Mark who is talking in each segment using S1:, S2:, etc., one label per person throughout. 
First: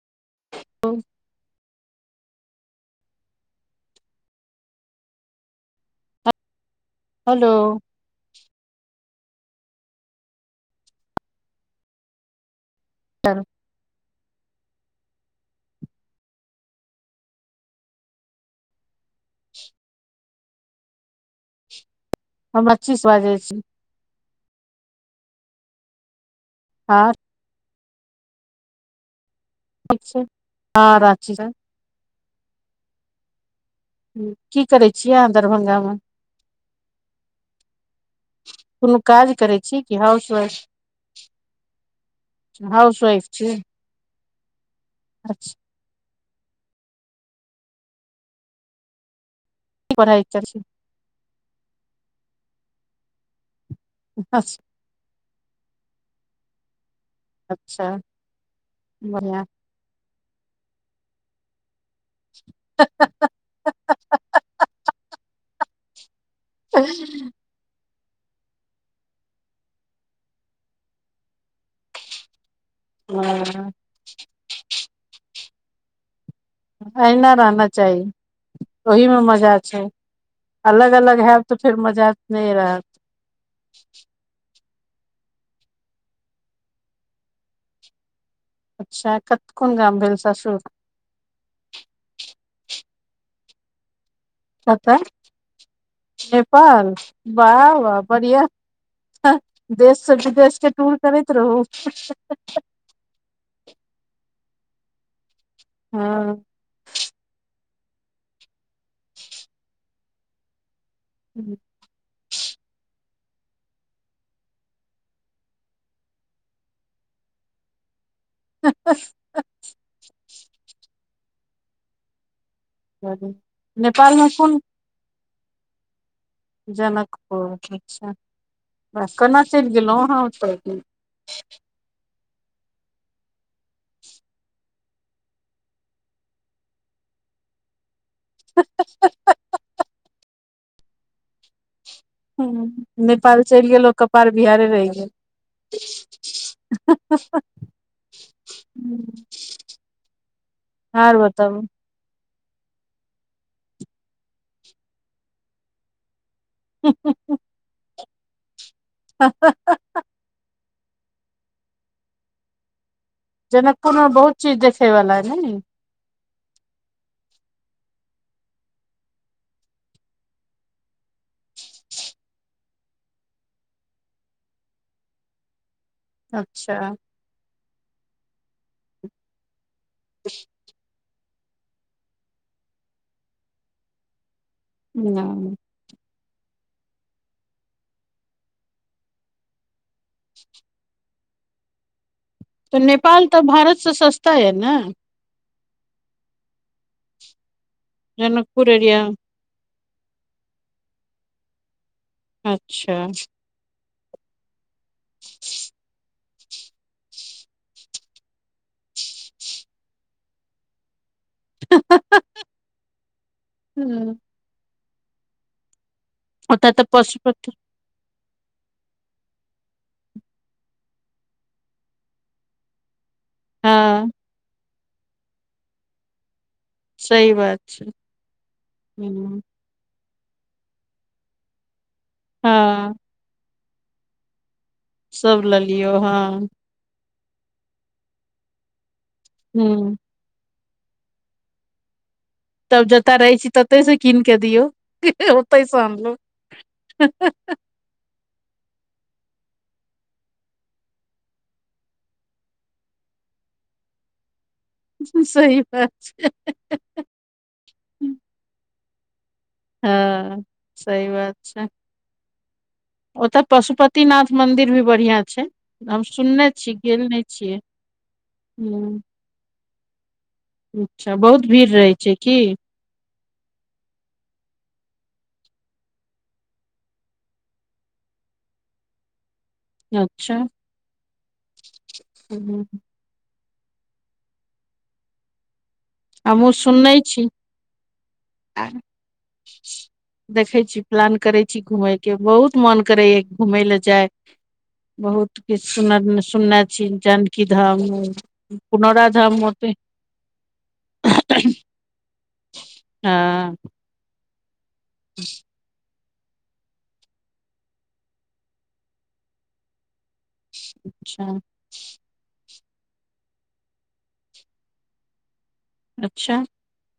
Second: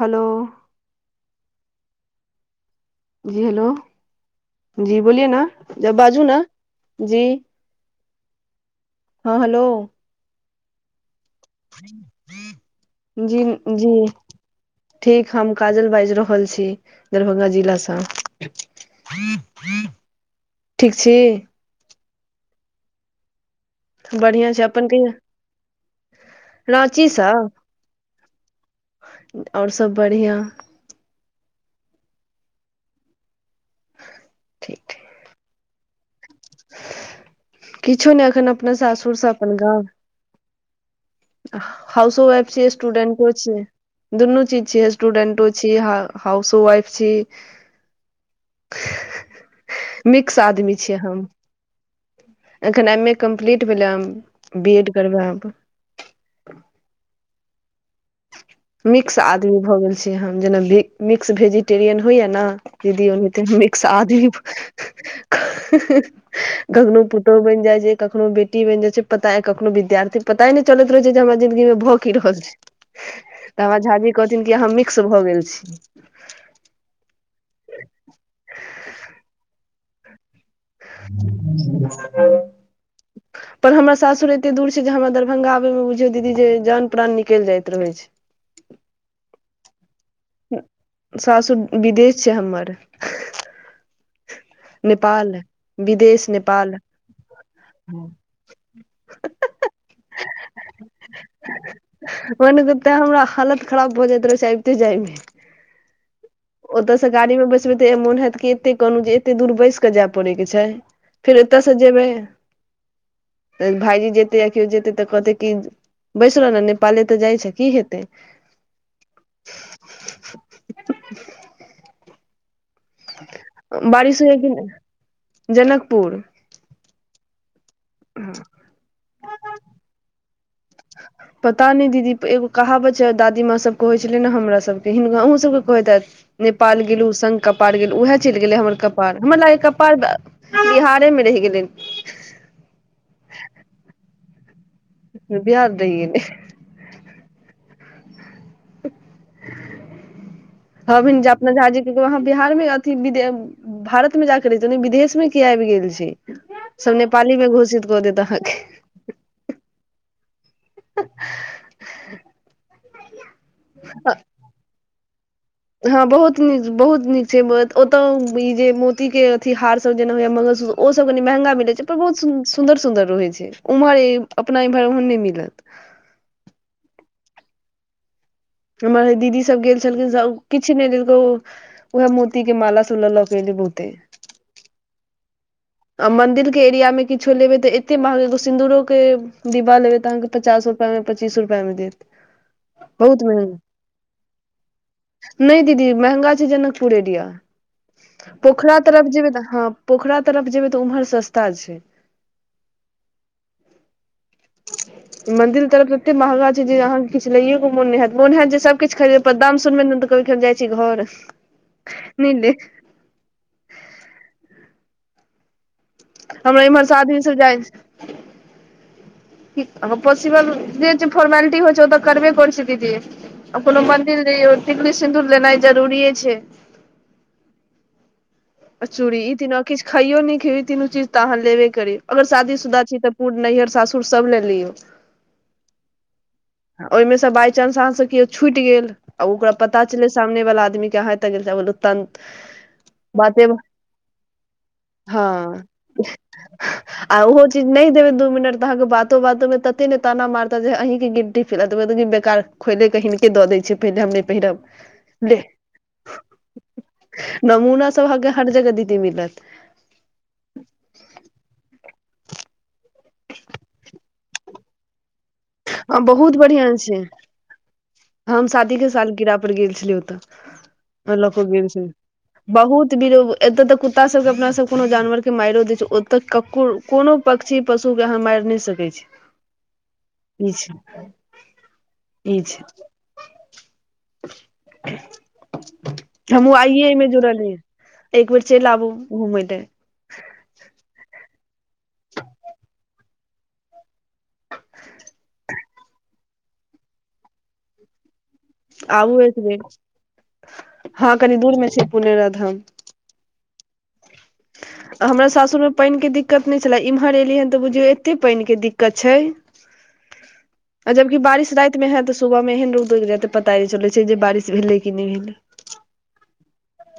S1: Hello
S2: ओ
S1: जी hello जी बोलिए न जा बाजू न। जी
S2: हेलो
S1: हॅं हेलो। जी जी। ठीक हम काजल बाजि रहल छी दरभंगा जिला स। ठीक छी।
S2: हम अच्छी से बाजै छी।
S1: बढ़िया छै अपन कहियौ राँची
S2: आर
S1: स आओर सब
S2: ठीक छै
S1: बढ़िआं।
S2: हँ रांची स की करै छीयै अहाँ दरभंगा मे?
S1: किछु नहि एखन अपना
S2: कोनो
S1: सासुरसँ
S2: काज
S1: अपन
S2: करै छी
S1: गाम
S2: कि हाउस वाइफ
S1: हाउसोवाइफ छियै
S2: हाउस वाइफ
S1: स्टूडेंटो
S2: छी
S1: छियै दुनू चीज छियै स्टूडेंटो
S2: अच्छा
S1: छियै। जी हां हाउसोवाइफ छी
S2: की पढ़ाइ
S1: मिक्स
S2: करै छी
S1: आदमी छियै हम एखन एम ए कम्प्लीट भेलै हन। बी एड करबै अब।
S2: अच्छा
S1: मिक्स
S2: बढ़िया
S1: आदमी भऽ गेल छै हम जेना मिक्स भेजी टेरियन होइया ने जे ओ त [unintelligible] मिक्स आदमी कखनौ पुतौह बनि जाइ छै, कखनो बेटी बहिन जे छै पता, कखनो विद्यार्थी पता नहि चलैत रहै छै जे हमर जिन्दगी मे भऽ की रहल छै तऽ हमरा झा जी कहथिन कि अहाँ मिक्स भऽ गेल छी।
S2: एहिना रहना चाही ओहिमे मजा छै अलग अलग हैत तऽ फेर मजा नहि रहत
S1: ह [inaudible] पर हमरा सासुर एते दूर छै जे हमरा दरभंगा आबै मे बुझियौ दीदी जे जान प्राान निकलि जाइत रहै छै।
S2: अच्छा कत कोन गाम भेल सासुर?
S1: सासूर विदेश छै हमर।
S2: कतऽ
S1: नेपाल
S2: नेपाल वाह वाह बढ़िआ देश से विदेश के टूर करैत रहू
S1: ततैं हमरा हालत खराब भऽ जाइत रहै छै अबिते जाय मे
S2: हँ
S1: ओतयसँ गाड़ी मे बैसबै तऽ मोन हैत कि एते कहलहुँ जे एतेक दूर बैस कऽ जाय पड़ेके छै फेर एतय से जेबै भाईजी जेतै आ किओ जेतै तऽ कहतै की बैस रह ने नेपाले तऽ जाइ छै की हेतै
S2: ह चलू नेपाल
S1: बारिश
S2: मे
S1: होइया कि
S2: कोन
S1: नहि जनकपुर
S2: जनकपुर अच्छा वाह केना चलि गेलौं अहाँ ओतऽ के
S1: [unintelligible] दीदी एगो कहावत छै दादी माँ सब कहै छले ने हमरा सबके [unintelligible] अहूँ सब कहैत हैत नेपाल गेलु संग कपार गेलु उएह चलि गेलै हमर कपार हमरा लागे कपार बिहारे मे रहि गेलै
S2: हूं नेपाल चलि गेलौं कपार बिहारे रहि गेल।
S1: बिहार रहि गेलै
S2: हा हा हा आर
S1: हबिन जे
S2: बताबू
S1: [unintelligible] अहाँ बिहार मे अथी विदे भारत मे जाके रहते ने ई विदेश मे की आइब गेल छि। सब नेपाली मे घोषित कऽ देत अहाँके
S2: हा हा हा
S1: हं
S2: जनकपुरमे बहुत चीज देखै बला छै नै?
S1: हँ बहुत नीक बहुत नीक छै ओतो ई जे मोती के अथी हार सब जेना होयै मंगल सूत्र ओ सब कनि महंगा मिलै छै पर बहुत सुन्दर सुन्दर रहै छै उम्हर अपना इम्हर ओहन नइ मिलत
S2: अच्छा
S1: तऽ हमर जे दीदी सब गेल छलखिन स किछ नइ लेल [unintelligible] तऽ उ उहे मोती के माला सब लऽ लऽ के एलै बहुते
S2: [unintelligible]
S1: आ मन्दिर के एरिया मे किछो लेबै तऽ एते महग एगो सिन्दूरो के डिब्बा लेबय तऽ अहाँके पचास रुपैया मे पचीस रुपैआ मे देत
S2: तऽ
S1: बहुत
S2: नेपाल तऽ भारत से सस्ता यऽ ने?
S1: नइ दीदी महंगा छै जनकपुर एरिया
S2: जनकपुर
S1: पोखरा
S2: एरिया
S1: तरफ जेबै तऽ हँ पोखरा तरफ जेबै तऽ उम्हर सस्ता छै।
S2: अच्छा
S1: मन्दिल तरफ तते महंगा जे अहाँके किछु लैये के मोन नइ हैत मोन हैत जे सभ किछ खरीद पर दाम सुनबै ने तऽ कहबे की हम जाइ छी घर। नै देख
S2: हूँ
S1: हमरा
S2: ओतऽ तऽ
S1: इम्हर से आदमी सब
S2: पशुपति
S1: जाइ हं पॉसिबल जे जे फोर्मेलिटी होइ छै ओ तऽ करबे करे छीयै दीदी। आब कोनो
S2: हँ
S1: मन्दिल जइयौ टिकली सिन्दूर लेनाइ जरूरीए छै।
S2: सही बात छै।
S1: आ चूड़ी ई
S2: हूँ
S1: तीनो किछु खइयो नहि खइयो ई तीनू चीज त अहाँ लेबे करी अगर शादीशुदा
S2: हँ
S1: छी तऽ [unintelligible] नैहर सासुर सब ले लियो।
S2: सब लेल लियौ हाँ।
S1: आ ओइमे से बाइ चांस अहाँ से केओ छुटि गेल आ ओकरा पता
S2: ह
S1: चलै सामने वाला आदमी के अहां एत गेल [unintelligible]
S2: तब जतऽ रहै
S1: बाते
S2: छी तते से कीन के दियौ ओते
S1: हँ
S2: से अनलहु
S1: आ ओहो चीज नहि देबै दू मिनट तऽ अहाँके बातो बातो में तते ने ताना मारता जे अहीं के गिल्टी फील हैत हैत की बेकार खोइले कऽ हीनके दऽ दै छीयै पहिले हम नै पहिरब। ले
S2: सही बात छै। हे हे हे।
S1: नमूना सब अहाँके के हर जगह दीदी मिलत।
S2: हँ सही बात छै। ओत पशुपति नाथ मंन्दिर भी बढ़िआं छै
S1: हँ
S2: हम
S1: बहुत
S2: सुनने छी
S1: बढ़िया छै
S2: गेल नै छियै।
S1: हम शादीे के
S2: ह
S1: सालगिरह पर गेल छलिए ओतऽ।
S2: अच्छा
S1: तऽ लऽ कऽ
S2: बहुत
S1: गेल
S2: भीड़
S1: छलिए
S2: रहै छै की
S1: बहुत बीरो एतए तऽ कुत्ता सब के अपना सब कोनो जानवर के माइरो दय छै ओत ककरो कोनो पक्ष पक्षी पशुके अहाँ माइर नै सकै छी।
S2: हँ
S1: ई छै ई छै। [inaudible]
S2: हूँ हमहुँ
S1: हमूँ आइये
S2: सुनने
S1: एहिमे
S2: छी
S1: जुड़लियै एक बेेर
S2: आ
S1: चलि आबु घूमय ले।
S2: देखै छी प्लान करै छी घूमय के बहुत मन करैया घूमय ले जाय। बहुत किछु सुन सुनने छी जानकी धाम, पुनौरा
S1: आबू एक
S2: धाम ओतय
S1: बेर हँ कनि दूर में छै पुनौराधाम।
S2: हँ
S1: आ हमरा सासुरमे पानि के दिक्कत नहि छले इम्हर एलियै हैं त बुझियौ एते पानि के दिक्कत छै। आ जबकि
S2: अच्छा
S1: बारिश राति मे हैत तऽ सुबह मे एहन रोउद उग जैत जे पता ए नै चलै छै जे बारिश भेलै कि नहि भेलै।
S2: अच्छा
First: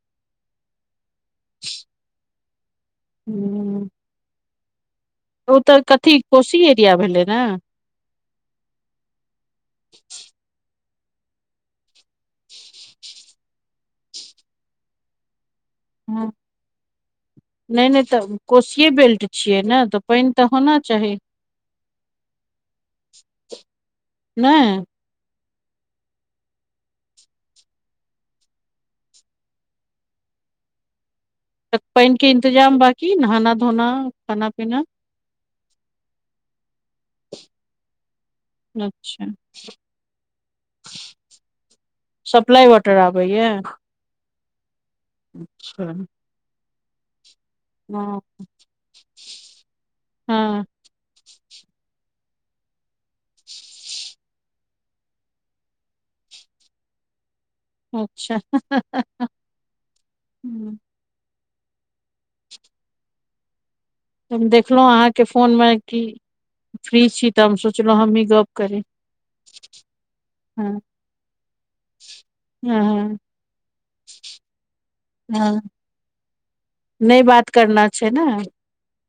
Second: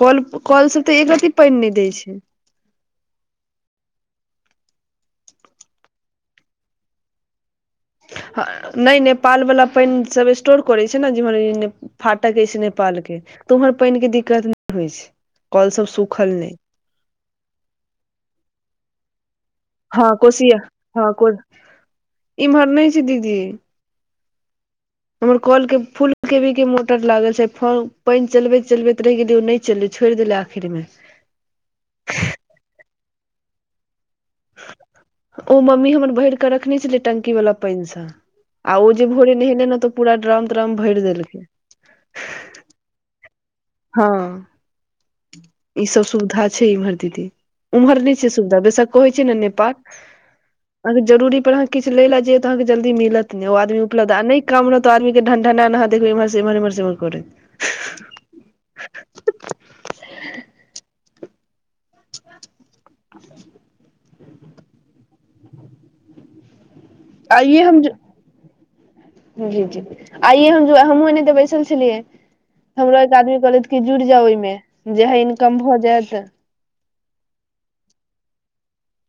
S1: कल कल स तऽ एक रती पानि नहि दै छै।
S2: हूं ओ त कथी कोशी एरिया भेलै ने।
S1: ह नहि नेपाल वला पानि सब स्टोर करै छै ने जेम्हर फाटक अछि नेपाल के त उम्हर पानि के दिक्कत नहि होइ छै। कल सब
S2: हँ
S1: सुखल नहि।
S2: नहि नहि त कोसिये बेल्ट छियै ने त
S1: हँ
S2: पानि त
S1: कोशिया
S2: होना
S1: हँ
S2: चाही।
S1: को इम्हर नहि छै दीदी
S2: नहि
S1: हमर कल के फूल के भी के मोटर लागल छै फ पानि चलबैत चलबैत रहि गेलियै ओ नहि चललै छोड़ि देलै। फिदमे [unintelligible]
S2: त पानि के इन्तजाम बाकी नहाना धोना खाना पीना
S1: ओ मम्मी हमर भर कऽ रखने छलै टंकी वाला पानिसँ। आ ओ जे
S2: अच्छा
S1: भोरे नहेनेे न तऽ पूरा ड्रम त्रम भरि देलकै।
S2: सप्लाइ वाटर आबै य।
S1: हँ ई सब
S2: हँ
S1: सुविधा छै इम्हर दीदी। उम्हर नहि छै सुविधा बेसक कहइ छै ने नेपाल।
S2: हँ
S1: अहाँ जरुरी परह किछ लए ले जाय त अहाँके जल्दी मिलत नै ओ उपलब्ध आ नहि काम रहत त आदमी के ढंढनैत अहाँ देखबै एम्हर एम्हर एम्हर सेवन करैत।
S2: अच्छा ह ह ह ह ह।
S1: [unintelligible]
S2: हम देखलहुँ अहाँके फोनमे की। त हम सोचलहुं हमही गप करी।
S1: जी जी आइए हम
S2: हँ
S1: जू हमहूँ एनैते बैसल छलियै। हमरो एक
S2: हँ
S1: आदमी कहलथि कि जुड़ि जाउ एहिमे जेहे इनकम
S2: हँ
S1: भऽ जैत।
S2: नहि बात करना छै ने।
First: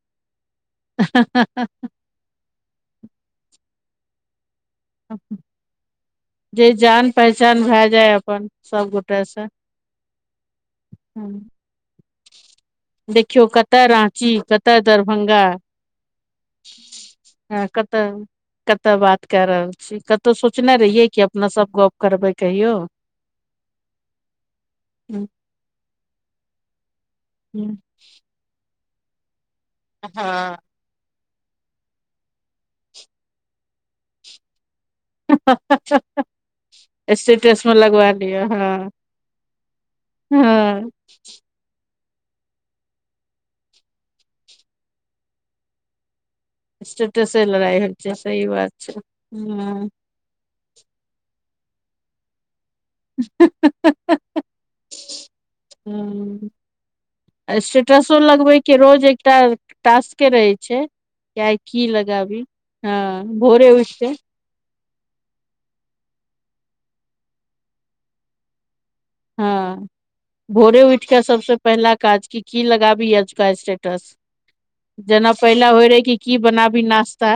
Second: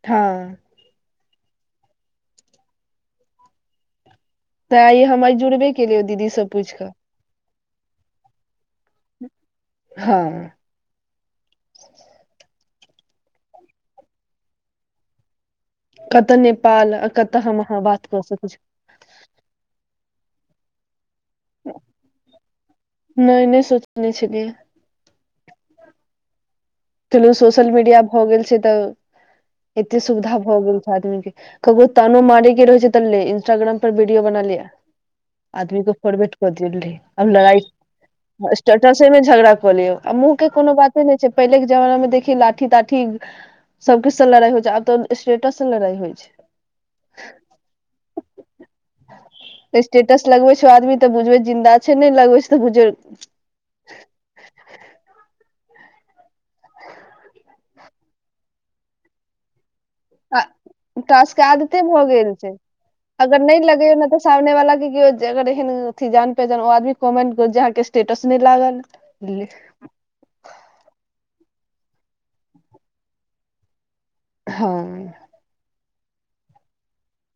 S1: हँ।
S2: हा हा हा [unintelligible]
S1: त आइ हम आइ जुड़बे केलियै ओ दीदी स
S2: जे
S1: पूछि कऽ।
S2: जान पहचान भए जाय अपन सब गोटे से।
S1: हँ।
S2: हँ। देखियौ कतअ राँची कतअ दरभंगा।
S1: कतऽ नेपाल कतऽ हम अहाँ बात क सकैत छी।
S2: त बात क रहल छी कतहु सोचने रहियै जे अपना सब गप करबै कहियो।
S1: नहि नहि सोचने छलियै।
S2: हू।
S1: चलू सोशल मीडिया भ गेल छै त एते सुविधा भ गेल। आदमी के ककरो तानो मारे के रहे छै त ले इंस्टाग्राम पर वीडियो बना ले। आदमी के फरबेट क देली अब लगाइ
S2: स्टेटस मे लगवा लिअ हँ
S1: स्टेटसे में झगड़ा कऽ लिय आ मुँह के कोनो
S2: हँ
S1: बाते नहि छै पहिले जमाना मे देखिये लाठी -ताठी सब किछ से लड़ाई होय छै आब तऽ स्टेटस से लड़ाई होय छै।
S2: स्टेटस से लड़ाय होय छै सही बात छै हूँ।
S1: टस लगबै छैय आदमी त बुझबै जिन्दा छै नैय लगबे छै बुझ।
S2: हे हे हे हूँ। स्टेटसो लगबेै के रोज एकटा। टास्के रहेै छै
S1: टास्क के
S2: की आय
S1: आदते
S2: की
S1: भऽ गेल
S2: लगाबी
S1: छै
S2: ह
S1: अगर नहि
S2: भोरे
S1: लगैयौ ने
S2: उठके।
S1: तऽ सामने वाला के अगर एहन अ जान- पान आदमी कमेंट कर जे आहाँ के स्टेटस नैय लागल।
S2: ह भोरे उठ केऽ सबसे पहिला काज की की लगाबी ओजुका स्टेटस।
S1: हँ
S2: जेना पहिला होय रहै कि की बनाबी नास्ता।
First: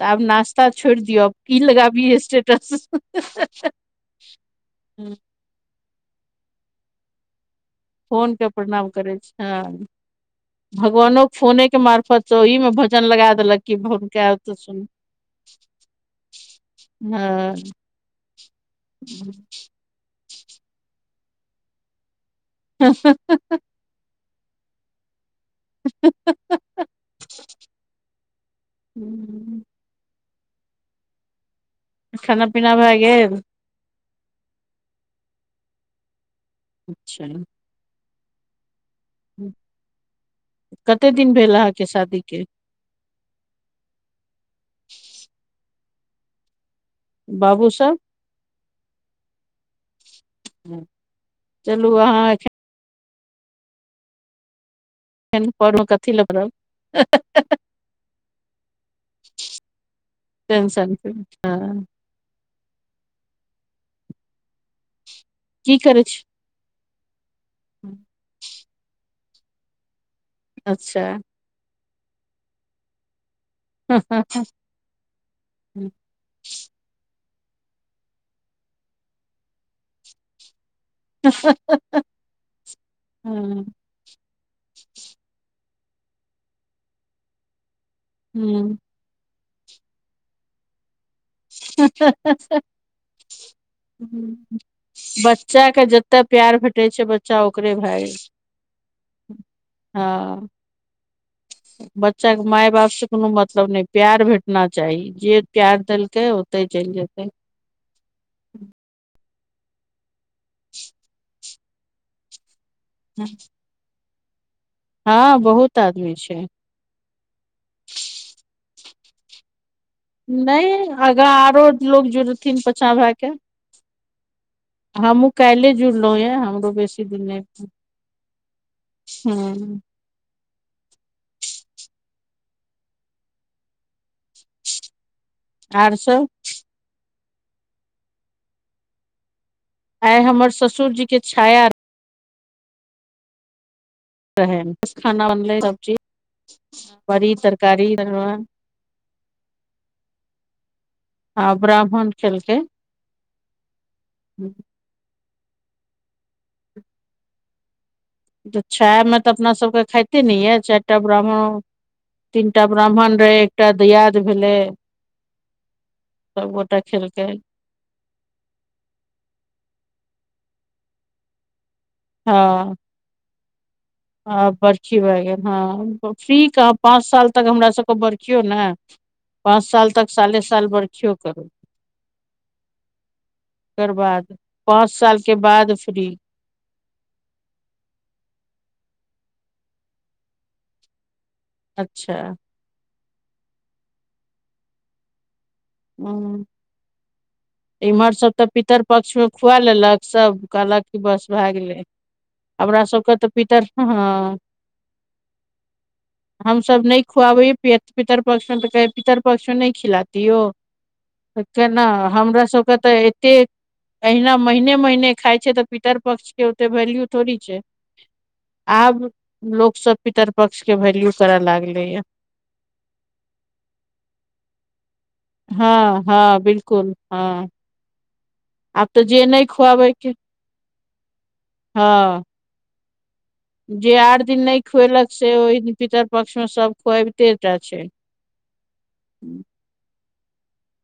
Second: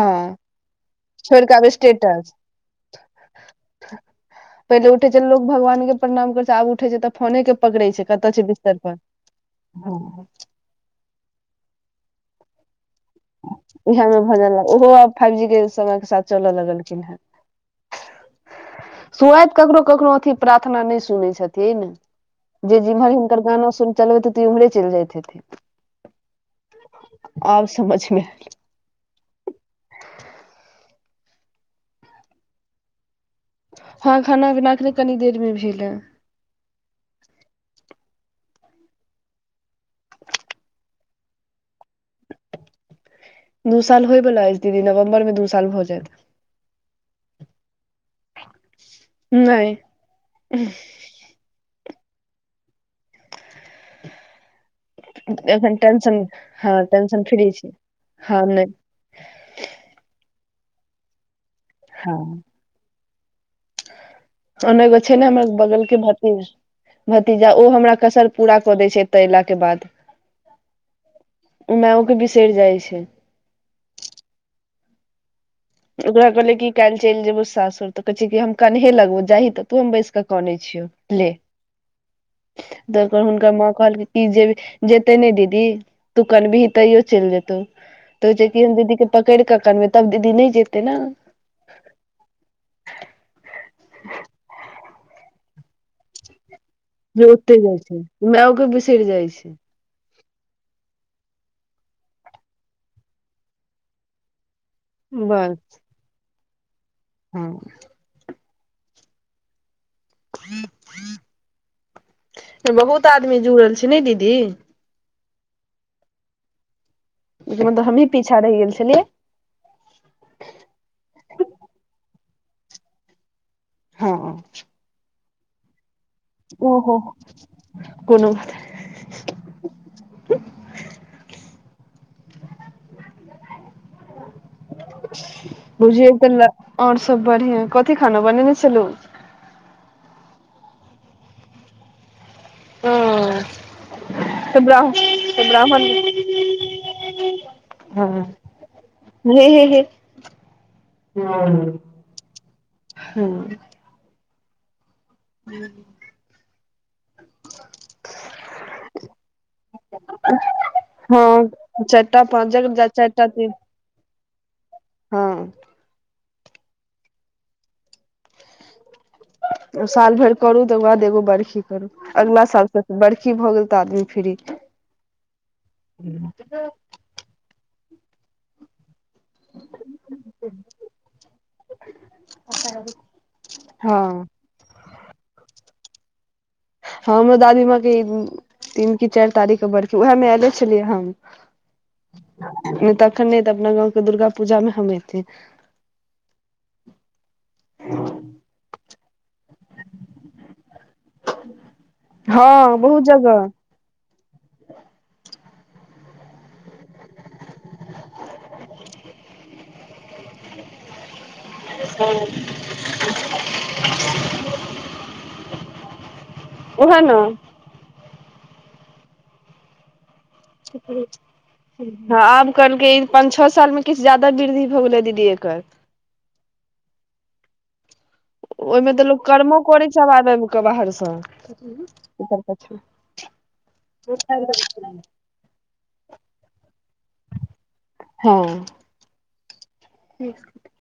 S2: तऽ आब नास्ता छोड़ दियौ आब की लगाबी स्टेटस।
S1: पहिले उठे छै लोग भगवान के प्रणाम कर छै आब उठे छै त फोने के पकड़े छैय कतऽ
S2: फोन
S1: छै
S2: के
S1: बिस्तर
S2: प्रणाम
S1: पर
S2: करै छी हँ
S1: ह।
S2: भगवानो के फोने के मार्फत छैय ओही मे जन लगा देलक क
S1: इहे
S2: भर
S1: मे
S2: के
S1: भऽ गेल
S2: त सुन
S1: ओहो आब फाइव जी के समय के साथ चलऽ लगलखिन
S2: ह [unintelligible] [inaudible]
S1: सुअैत ककरो ककरे अथी प्रार्थना नैय सुनै छथिन जे जिम्हर हिनकर गाना सुन चलबैत हेतै उमहरे चैल जैत हेथीन।
S2: ह ह ह
S1: आब समझ मेे एलै।
S2: हूँ खाना पीना भए गेल।
S1: हं खाना -पीना अखने कनी देर मे भेल ए।
S2: अच्छा कते दिन भेल आहाँ के शादी के?
S1: दू साल होयवला अैछ दीदी नवम्बर मे दू साल भऽ जैत।
S2: बाबू सब।
S1: नैय
S2: चलू आहाँ एखैन
S1: एखन
S2: पढ़ू कथी
S1: टेंशन
S2: लए पड़ब
S1: हँ टेंशन फ्री छी ह नैय
S2: टेंशन फ्री हं।
S1: हँ तहन एगो छै ने हमर
S2: की
S1: बगल के
S2: करै छी
S1: भतीज भतीजा ओ हमरा कसर पूरा कऽ दै छै एत एला के बाद।
S2: अच्छा
S1: मैओ के बिसरि जाइ छै।
S2: हा हा हा
S1: ओकरा कहलियै की कैल्ह चैल जेबौ सासुर तऽ कहैछै कि हम कनहे लगबौ जाही तऽ तू हम बैस कऽ कने छियौ। ले त ओकर हुनकर
S2: हँ
S1: माँ कहलखिन जे जेते ने दीदी तू कनबीही तैयो चैल जेतौ तऽ कहैछै कि हम
S2: हँ
S1: दीदी के पकैड़ कऽ कनबै तब दीदी नैय जेतै न।
S2: हे हे हे हे बच्चा के जत तऽ प्यार भेटै छै
S1: जे
S2: बच्चा
S1: ओते
S2: ओकरे
S1: जाइ
S2: भै
S1: छै
S2: जाय
S1: मायओके बिसरि जाइ
S2: छै
S1: छै
S2: हँ। बच्चा के माय- बाप से कोनो मतलब नैय प्यार भेटना चाही जे प्यार देलकै ओ तै चैल जेतै।
S1: हं त बहुत आदमी जुड़ल छैय नय दीदी।
S2: हं बहुत आदमी छैय।
S1: एय के मतलब हमही पीछा रैह गेल छेलियै।
S2: नैय आगा आरो लोग जुड़थिन पाछा भए के।
S1: हँ
S2: हमहूँ काल्हिए जुड़लहुँ ये हमरो
S1: ओहो
S2: बेसी दिन नहि
S1: कोनो बात
S2: हूँ आर
S1: बुझियौ
S2: सब
S1: त और सब बढ़िआ कथी खाना बनेने छलौं?
S2: आइ हमर ससुर जी के छाया
S1: तऽ
S2: रहैन
S1: ब्राह्म
S2: बस खाना
S1: तऽ
S2: बनलै
S1: ब्राह्मण
S2: सब्जी बरी, तरकारी, तरुआ
S1: हे हे हे
S2: आ ब्राह्मण खेलकै।
S1: [unintelligible]
S2: तऽ छायामे तऽ अपना सभके खाइते ने यै चारि टा
S1: हँ
S2: ब्राह्मण
S1: चारिटा पाँच
S2: तीनटा
S1: जगह
S2: ब्राह्मण रहै, एकटा दयाद भेलै।
S1: हं
S2: सबगोटा खेलकै।
S1: साल भैर करू, तकर बाद एगो बरखी करू,
S2: हँ
S1: अगला सालस बरखी भऽ गेल ताधरि।
S2: आ बरखी भै गेल, हं फ्री कहां पांच साल तक हमरा सबके बरखीयो ने। पांच साल तक साले साल बरखीयो करू।
S1: [inaudible]
S2: ओकर
S1: हँ
S2: बाद, पांच साल के बाद फ्री।
S1: हमरो दादी मांके इ तीन की चारि तारीख के बरखी, उऐह मे एले छलियै हम।
S2: अच्छा।
S1: नहि तखन नहि, तऽ अपना गाँव के दुर्गा पूजामे हम ऐथि।
S2: हुं इम्हर सब तऽ पितर पक्ष मे खुआ लेलक सब कहलक। बस भै गेलय,
S1: हँ
S2: हमरा
S1: बहुत
S2: सबके तऽ पितर
S1: जगह
S2: हंअ।
S1: [inaudible]
S2: हमसभ नहि खुआबै पितर पक्ष में, तऽ कहै पितर पक्ष मे नहि खिलाती हो। केना हमरा सबके तऽ एतेक। अहिना महिने महिने खाय छै, तऽ पितर पक्ष के ओते
S1: उएह
S2: वैल्यू
S1: ने
S2: थोड़ी छय। आब लोक सब पितर पक्ष के वैल्यू करय लागले ये।
S1: हँ आब कहलकै ई पाँच छह साल मे किछु जादा वृद्धि भ गेलै दीदी एक
S2: हं-हं बिलकुल हं।
S1: ओयमे तऽ लोक कर्मो करै छै,
S2: खुआबैके
S1: आब [unintelligible] के बाहरस, कथि में
S2: हँ
S1: पितरपक्ष में।
S2: जे आठ दिन नहि खुयेलक से, ओहि दिन पितर पक्ष में सब खुआबिते टा छै।
S1: हं। ठीक